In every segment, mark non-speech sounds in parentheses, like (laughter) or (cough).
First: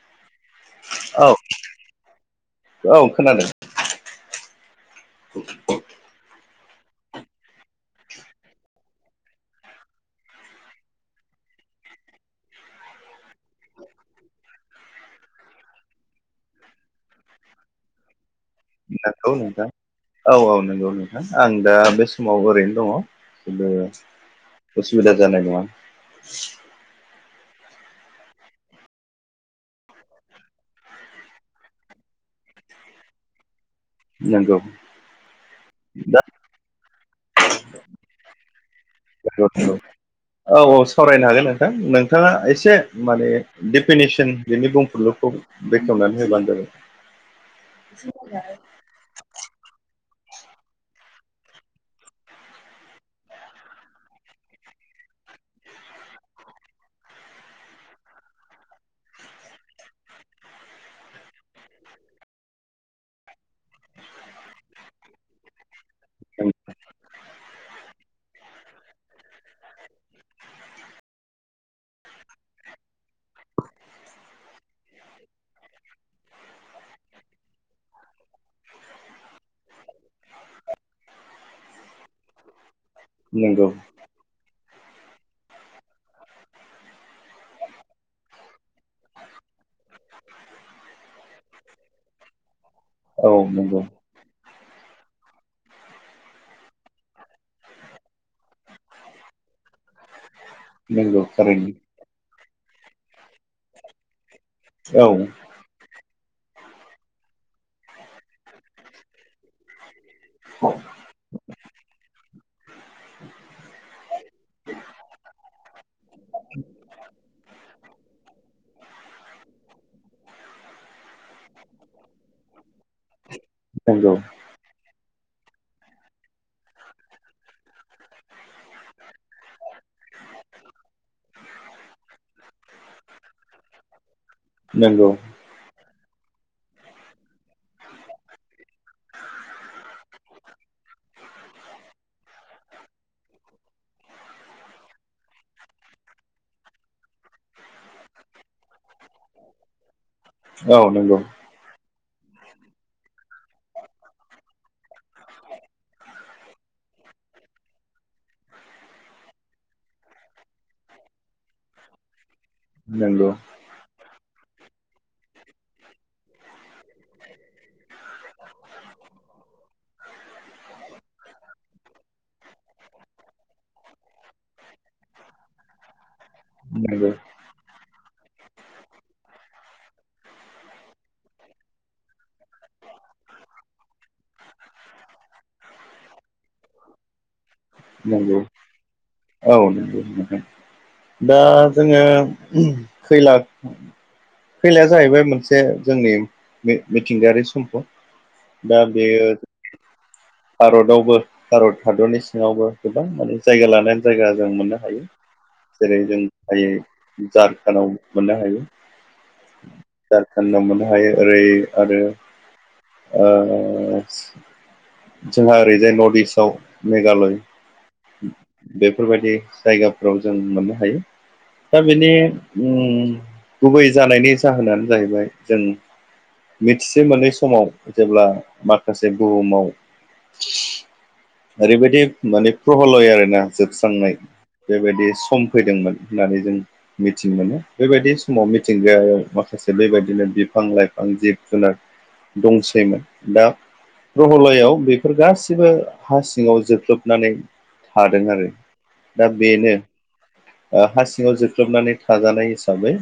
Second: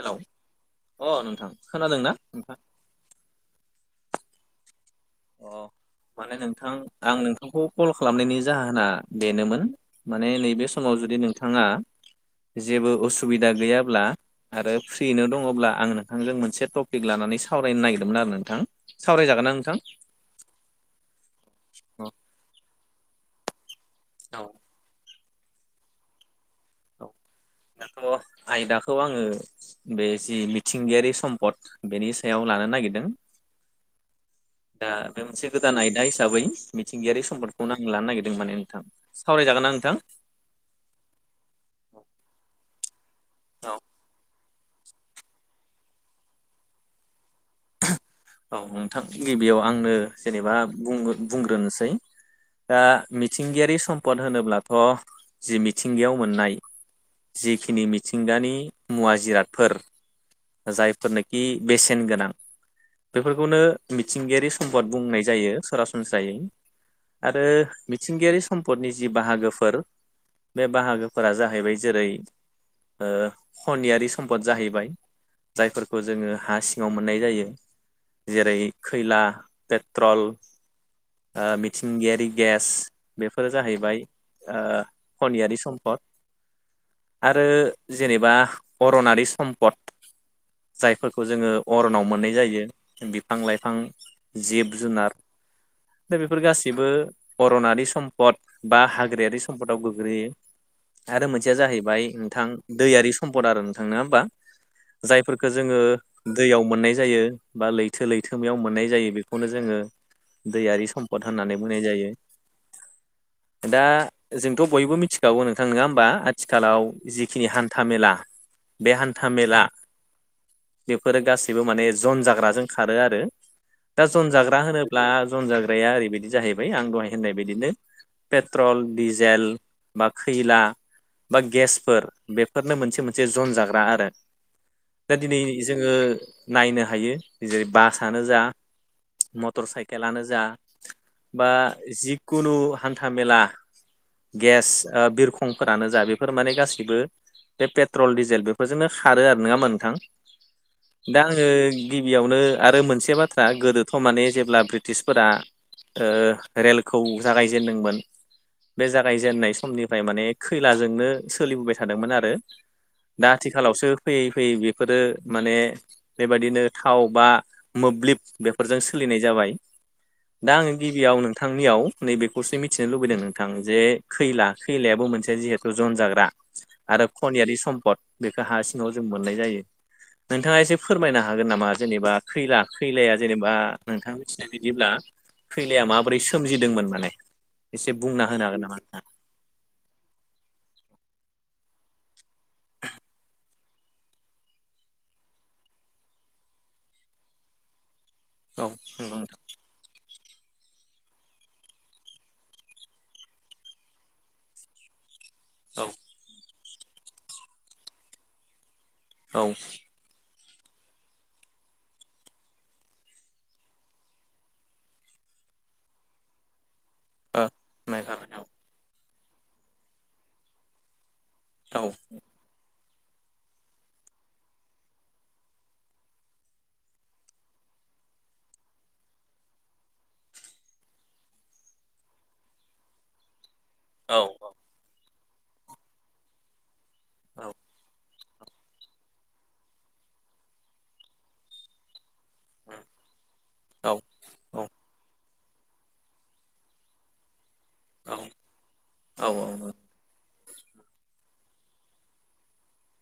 Hello अ औ नोंथां खोनादों ना नोंथां औ खोनादों अ माने नोंथां आं नोंथांखौ कल खालामनायनि जाहोना बेनोमोन। माने नैबे समाव जुदि नोंथांङा जेबो उसुबिदा गैयाब्ला आरो फ्रियैनो दङ'ब्ला आं नोंथांजों मोनसे टपिक लानानै सावरायनो नागिरदोंमोन आरो नोंथां नोंगौ सावरायजागोन ना नोंथां औ औ नंगौ नोंथां आं दा बे औ समाव समाव ओरैनो दङ' (unintelligible) उसु बिदा जानाय नंआ औ दाथ' आयदाखौ आंङो। बे जि मिथिंगायारि सम्पद बेनि सायाव लानो नागिरदों नंगौ दा बे मोनसे गोदान आयदा दा हिसाबै मिथिंगायारि सम्दखौनो आं लानो नागिरदों माने नोंथां सावरायजागोन ना नोंथां? औ औ सावरायनो हागोन नोंथां नोंथांङा एसे माने औ डफिनेसन बिनि बुंफलुखौ बेखेवनानै होबानो जाबाय औ नोंथां गिबियाव आंनो जेनेबा बुंग्रोनोसै दा मिथिंगायारि सम्पद होनोब्लाथ' जि मिथिंगायाव मोननाय जखिनि मिथिंगानि मुवा जिरादफोर जायफोरनोखि बेसेन गोनां बेफोरखौनो मिथिंगायारि सम्पद बुंनाय जायो सरासनस्रायै आरो मिथिंगायारि सम्पदनि जि बाहागोफोर बे बाहागोफोरा जाहैबाय जेरै ओ खनियारि सम्पद जाहैबाय जायफोरखौ जोङो हा सिङाव मोन नाय जायो जेरै खैला पेट्रल। ओ मिथिंगायारि गेस बेफोरो नंगौ जाहैबाय। ओ खनियारि सम्पद। आरो जेनेबा अरनारि सम्पद। जायफोरखौ जोङो अरनाव मोननाय जायो औ बिफां लाइफां। नंगौ जिब जुनार दा बेफोर गासैबो अरनारि सम्पद बा हाग्रायारि सम्पदाव गोग्लैयो। नंगौ आरो मोनसेया थारैनो जाहैबाय नोंथां दैयारि सम्पद आरो नोंथां नोङा होमबा औ जायफोर जोङो दैयाव मोननाय जायो बा लैथो लैथोमायाव मोननाय जायो बेखौनो जोङो दैयारि सम्पद होननानै बुंनाय जायो। दा जोंथ' बयबो मिथिखागौ नोंथां नोङा होमबा आथिखालाव जिखिनि हान्था मेला। बे हान्था मेला बेफोरो गासैबो माने जन जाग्राजों खारो आरो। दा नंगौ जन जाग्रा होनोब्ला जन जाग्राया ओरैबायदि जाहैबाय आं दहाय होननाय बायदिनो। पेट्रल डिजेल बा खैला बा गेसफोर बेफोरनो मोनसे मोनसे जन जाग्रा आरो नंगौ दा दिनै जोङो नायनो हायो जेरै बासानो जा मटर साइकेलानो जा बा जिखुनु हान्था मेला गेस बिरखंफोरानो जा बेफोर माने गासैबो बे पेट्रल डिजेल बेफोरजोंनो खारो आरो नोङा होनबा नोंथां? औ नंगौ दा आङो गिबियावनो आरो मोनसे बाथ्रा गोदोथ' माने जेब्ला ब्रिटिसफोरा ओ रेलखौ जागायजेनदोंमोन। बे जागायजेननाय समनिफ्राय माने खैलाजोंनो सोलिबोबाय थादोंमोन आरो। नंगौ दा आथिखालावसो फैयै फैयै बेफोरो माने बेबायदिनो थाव बा मोब्लिब बेफोरजों सोलिनाय जाबाय। दा आङो गिबियाव नोंथांनियाव नैबेखौसो मिथिनो लुबैदों नोंथां जे खैला खैलायाबो मोनसे जिहेथु जन जाग्रा। आरो नंगौ खनियारि सम्पद बेखौ हा सिङाव जों मोननाय जायो। नोंथाङा एसे फोरमायनो हागोन नामा जेनेबा खैला खैलाया जेनेबा नोंथां मिथिनाय बायदिब्ला खैलाया माबोरै सोमजिदोंमोन माने एसे बुंना नंगौ होनो हागोन नामा नोंथां? औ नोंगौ नोंथां दा जोङो खैला खैलाया जाहैबाय मोनसे जोंनि मिथिंगायारि सम्पद। औ दा नंगौ बेयो भारतावबो भारत हादरनि सिङावबो गोबां माने जायगा लानान जायगा जों मोननो हायो नोंथां औ जेरै जों हायो झारखान्डआव मोननो हायो। औ झारखान्डआव मोननो हायो ओरै आरो ओ जोंहा ओरैजाय नर्थ इस्टआव मेघालय मेघालय औ बेफोरबायदि जायगाफ्राव जों मोननो हायो। दा औ बेनि उम गुबै जानायनि जाहोनानो जाहैबाय जों मिथिसे मोनै समाव जेब्ला माखासे बुहुमाव ओरैबायदि माने प्रहल'य आरोना जोबस खांनाय औ औ बेबायदि सम फैदोंमोन होननानै जों मिथिनो औ मोनो। बेबायदि समाव मिथिंगायाव माखासे बेबायदिनो बिफां लाइफां जिब जुनार दंसैमोन दा औ प्रहलयाव बेफोर गासिबो हा सिङाव जोख्लोबनानै औ थादों आरो दा औ बेनो। ओ हा सिङाव जोख्लबनानै थाजानाय हिसाबै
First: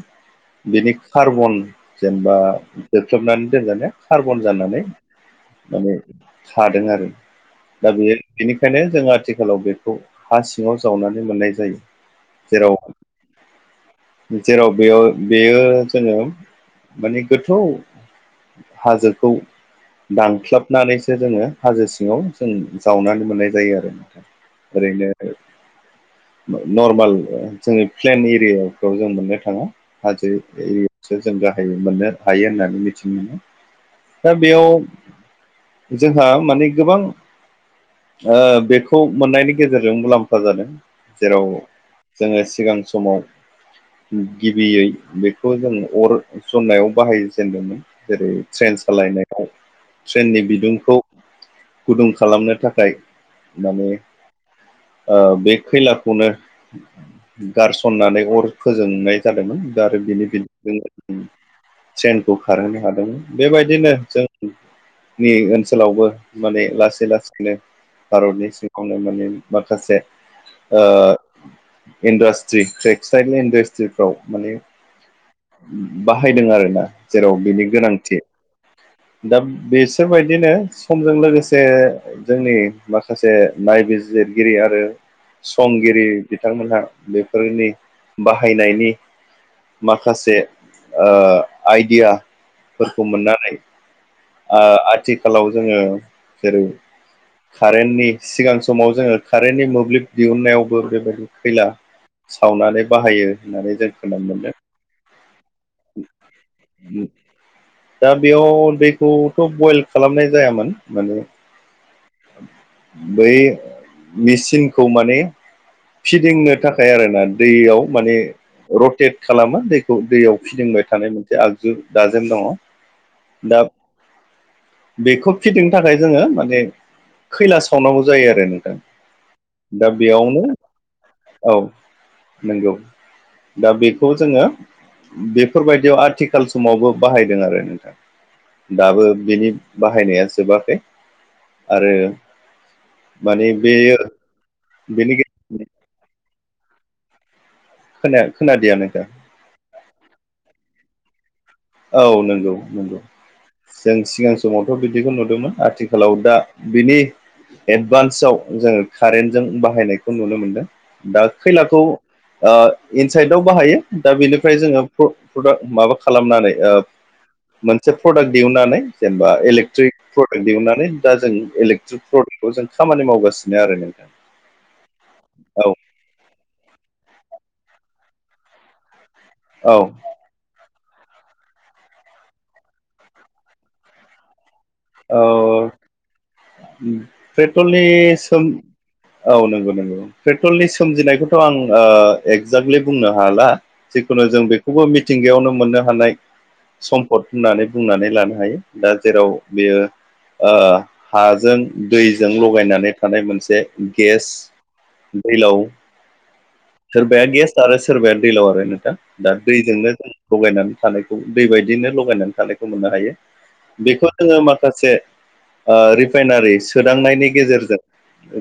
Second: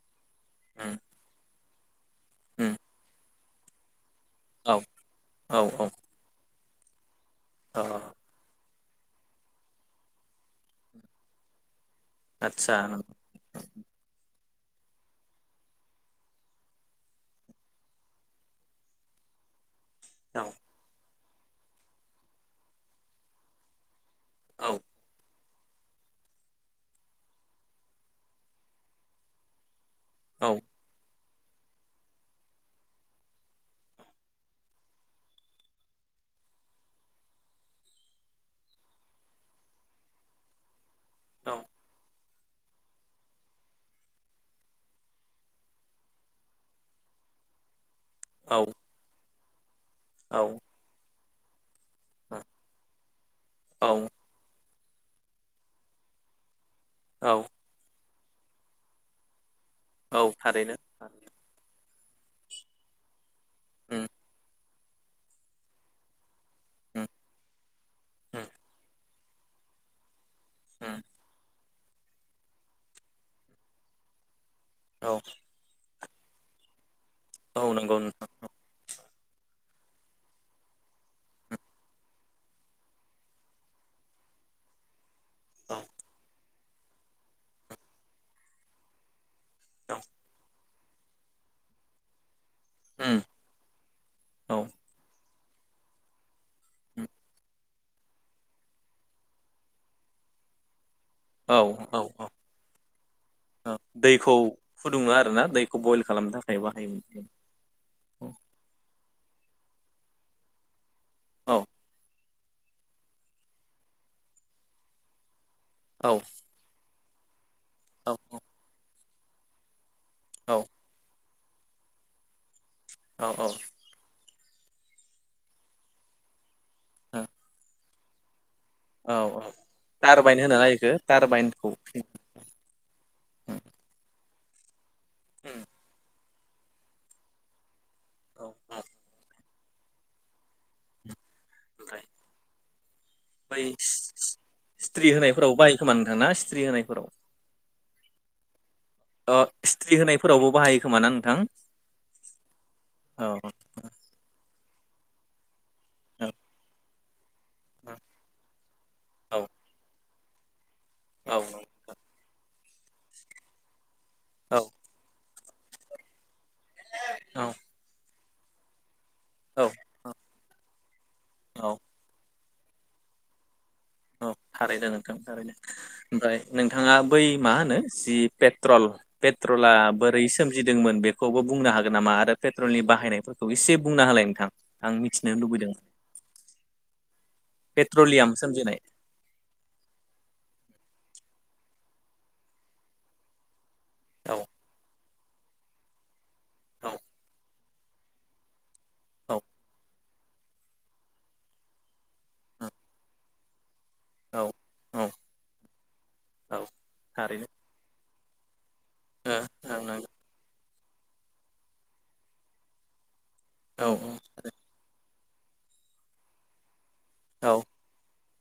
बिनि उम कार्बन जेनेबा उम जोख्लोबनानै दोनजादों कार्बन औ जानानै औ औ माने थादों आरो अ दा बेयो बिनिखायनो जों आथिखालाव बेखौ हा सिङाव जावनानै मोननाय जायो। जेराव आतच्छा नो जेराव बेयाव बेयो जोङो माने गोथौ हाजोखौ औ दानख्लाबनानैसो जोङो हाजो सिङाव जों जावनानै मोननाय जायो आरो औ ओरैनो नर्माल ओ जोंनि प्लेन एरियायाव खौ जों मोननो थाङा हाजो औ एरिया सो जों गाहायै मोननो हायो होननानै मिथिनो मोनो दा बेयाव जोंहा माने गोबां ओ बेखौ मोननायनि गेजेरजों मुलाम्फा जादों जेराव औ जोङो सिगां समाव गिबियै बेखौ जों अर सननायाव बाहायजेेनदोंमोन जेरै औ ट्रेन सालायनायाव ट्रेननि बिदुंखौ गुदुं खालामनो थाखाय माने औ ओ बे खैलाखौनो औ गारसननानै अर फोजोंनाय जादोंमोन दा आरो औ बिनि थारैनो (unintelligible) ट्रेनखौ खारहोनो हादोंमोन बेबायदिनो उम जोंनि ओनसोलावबो माने लासै उम लासैनो उम भारतनि सिङावनो माने माखासे ओ उम इन्डास्ट्रि टेक्सटाइल इन्डास्ट्रिफ्राव माने औ बाहायदों आरोना जेराव औ बिनि नंगौ गोनांथि दा बिसोरबायदिनो समजों लोगोसे जोंनि माखासे नायबिजिरगिरि आरो नोंथां समगिरि बिथांमोनहा बेफोरनि बाहायनायनि माखासे ओ आइडिया फोरखौ उम मोननानै औ ओ आथिखालाव जोङो जेरै कारेन्टनि सिगां समाव जोङो कारेन्टनि मोब्लिब दिहुननायावबो बेबायदि खैला सावनानै बाहायो ओ होननानै जों दैखौ खोनानो फुदुङो आरोना दैखौ बयल खालामनो थाखाय मोनदों बाहायोमोन दा बेयाव दैखौथ' बयल खालामनाय जायामोन माने औ बै मेचिनखौ माने औ फिदिंनो थाख फायआरोना दैयाव औ माने रटेट खालामो दैखौ दैयाव औ फिदिंबाय थानाय मोनसे आगजु दाजेम दङ औ औ दा बेखौ फिदिंनो थाखाय जोङो माने खैला सावनांगौ जायो आरो नोंथां औ औ दा बेयावनो टारबाइन होनोना इखो टारबाइनखौ नोंगौ दा बेखौ जोङो उम बेफोरबायदियाव आथि खाल समावबो बाहायदों आरो नोंथां औ दाबो बेनि बाहायनाया जोबाखै आरो ओमफ्राय माने बाय सि बेयो सि स्थ्रि बेनि होनाय फोराव बाहायो खोना खोमा नोंथां ना सिथ्रि होनायफोराव खाया खोनादिया नोंथां ओ स्त्री होनायफोरावबो बाहायो खोमा ना नोंथां औ नोंगौ नोंगौ औ जों सिगां समावथ' बिदिखौ नुदोंमोन आथिखाल खालाव औ दा बिनि एडभान्सआव जोङो औ कारेन्टजों बाहायनायखौ नुनो मोनदों दा औ खैलाखौ ओ इनसाइदआव बाहायो दा बेनिफ्राय औ जोङो प्रडाक्ट माबा खालामनानै ओ औ मोनसे प्रडाक्ट दिहुनानै जेनेबा औ इलेक्ट्रिक प्रडाक्ट दिहुननानै दा जों औ इलेक्ट्रिक प्रडाक्ट बेखौ जों खामानि मावगासिनो आरो नोंथां औ थारैनो नोंथां थारैनो औ ओमफ्राय नोंथाङा बै मा होनो जि पेट्रल पेट्रला औ बोरै सोमजिदोंमोन बेखौबो बुंनो हागोन नामा आरो पेट्रलनि बाहायनायफोरखौ इसे बुंनो हालाय नोंथां आं औ मिथिनो लुबैदों पेट्रलनि पेट्रलियाम सोम सोमजिनाय औ नंगौ नंगौ पेट्रलनि सोमजिनायखौथ' आं ओ एक्जेक्टलि बुंनो हाला जिखुनु औ जों बेखौबो मिथिंगायावनो मोननो हानाय औ सम्पद होननानै बुंनानै लानो हायो दा जेराव औ बेयो ओ हाजों दैजों लगायनानै थानाय मोनसे गेस औ औ दैलाव औ सोरबाया थारैनो गेस आरो सोरबाया दैलाव आरो नोंथां दा ओ ओं दैजोंनो नंगौ लगायनानै थानायखौ दै बायदिनो लगायनानै थानायखौ मोननो हायो औ बेखौ जोङो माखासे ओ रिफाइनारि सोदांनायनि औ गेजेरजों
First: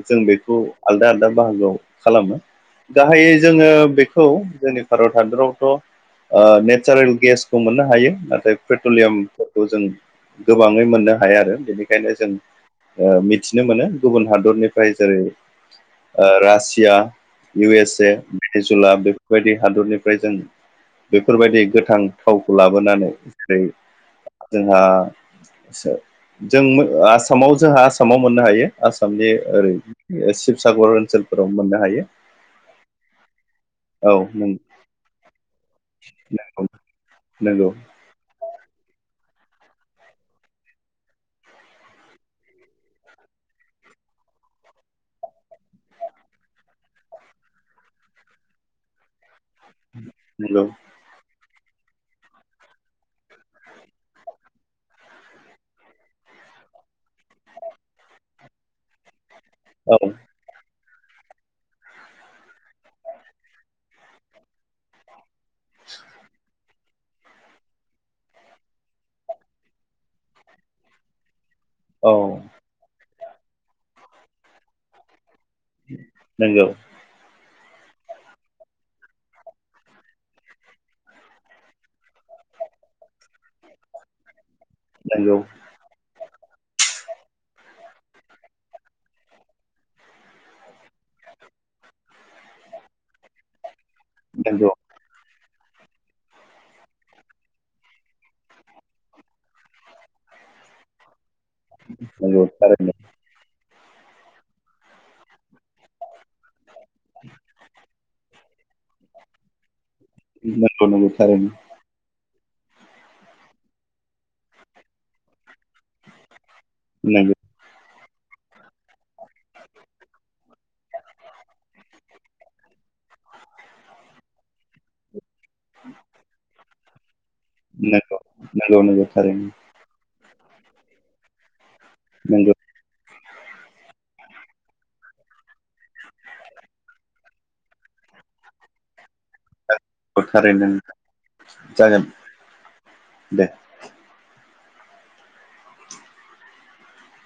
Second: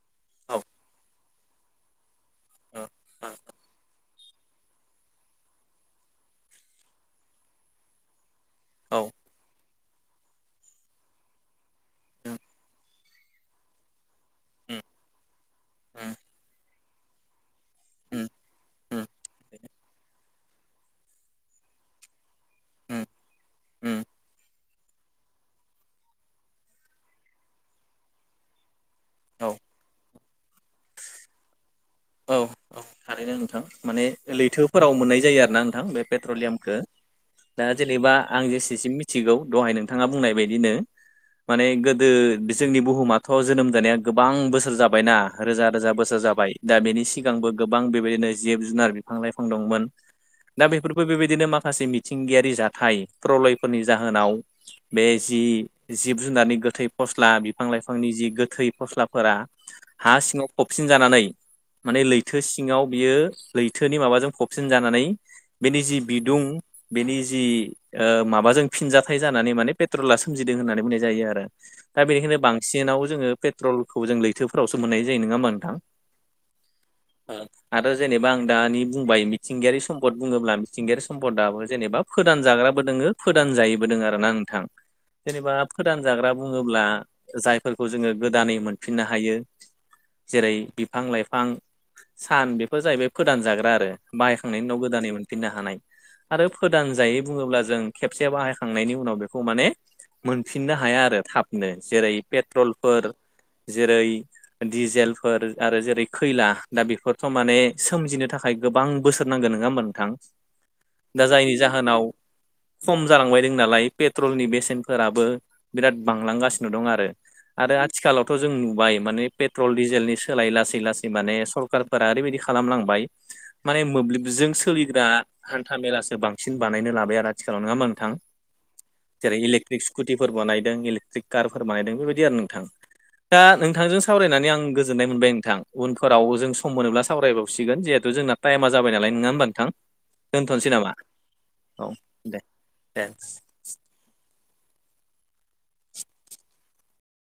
जों बेखौ औ आलदा आलदा बाहागोआव खालामो औ गाहायै जोङो बेखौ खौ जोंनि भारत हादरावथ' ओ नेचारेल गेसखौ मोननो हायो नाथाय औ पेट्रलियामफोरखौ जों गोबाङै मोननो हाया आरो बेखायनो जों उम ओ मिथिनो मोनो गुबुन उम हादरनिफ्राय जेरै रासिया इउ एस ए उम ब्रिजुला उम बेफोरबायदि हादरनिफ्राय जों बेफोरबायदि गोथां थावखौ उम लाबोनानै ओमफ्राय उम जोंहा जों आसामाव जोंहा आसामाव मोननो हायो आसामनि औ ओरै ओ शिबसागर ओनसोलफोराव मोननो हायो औ औ थारैनो नोंथां माने औ नंगौ लैथोफोराव मोननाय जायो आरोना बे पेट्रलियामखो नंगौ दा जेनेबा आं जेसेसिम मिथिगौ दहाय नोंथाङा बुंनाय बायदिनो माने गोदो जोंनि बुहुमाथ' जोनोम जानाया गोबां बोसोर जाबायना रोजा रोजा बोसोर जाबाय दा बेनि सिगांबो गोबां बेबायदिनो जिब जुनार बिफां लाइफां दंमोन नंगौ दा बेफोर थेवबो बेबायदिनो माखासे मिथिंगायारि जाथाय प्रलयफोरनि जाहोनाव बे जि जिब जुनारनि गोथै फस्ला बिफां लाइफांनि जि गोथै फस्लाफोरा औ हा सिङाव फबसिन जानानै माने लैथो सिङाव बियो लैथोनि माबाजों फबसिन जानानै बेनि जि बिदुं बेनि जि माबाजों फिनजाथाइ जानानै माने पेट्रला सोमजिदों होननानै बुंनाय जायो आरो दा औ बेनिखायनो बांसिनाव जोङो पेट्रलखौ जों लैथोफोरावो मोननाय जायो नङा होमबा नोंथां नोंगौ औ आरो जेनेबा आं दानि बुंबाय मिथिंगायारि सम्पद बुङोब्ला मिथिंगायारि सम्पदाबो जेनेबा फोदान जाग्राबो दोङो फोदान जायिबो दोङो आरो ना नोंथां नंगौ जेनेबा फोदान जाग्रा बुङोब्ला जायफोरखौ जोङो गोदानै मोनफिननो हायो जेरै बिफां लाइफां फां सान बेफोर जाहैबाय फोदान जाग्रा आरो बाहायखांनायनि नंगौ उनाव गोदानै मोनफिननो हानाय आरो फोदान जायै बुङोब्ला जों खेबसे बाहायखांनायनि उनाव बेखौ माने मोनफिननो हाया आरो थाब जेरै नंगौ थारैनो पेट्रलफोर जेरै दिजेलफोर आरो जेरै खैला दा बेफोरथ' माने सोमजिनो थाखाय गोबां बोसोर नांगोन नोङा होमबा नोंथां नंगौ नंगौ दा थारैनो जायनि जाहोनाव खम जालांबाय दं नालाय पेट्रलनि बेसेनफोराबो बिराद बांलांगासिनो दं आरो नंगौ आरो आथिखालावथ' जों नुबाय माने पेट्रल डिजेलनि सोलाय लासै लासै माने सरखारारफोरा ओरैबायदि खालामलांबाय माने मोब्लिबजों सोलिग्रा हान्था मेलासो बांसिन बानायनो लाबाय आरो आथिखालाव नङा होनबा नोंथां नंगौ नंगौ जेरै थारैनो इलेकट्रिक स्कुटिफोर बानायदों इलेक्ट्रिक कारफोर बानायदों बेबायदि आरो नोंथां, नंगौ ‌ दा नोंथांजों सावरायनानै आं गोजोननाय मोनबाय नोंथां उनफोराव जों सम मोनोब्ला सावरायबावसिगोन जिहेथु जोंना टाइमा जाबाय नालाय नङा होनोबानो नोंथां थारैनो दोनथ'नोसै नामा औ जागोन दे दे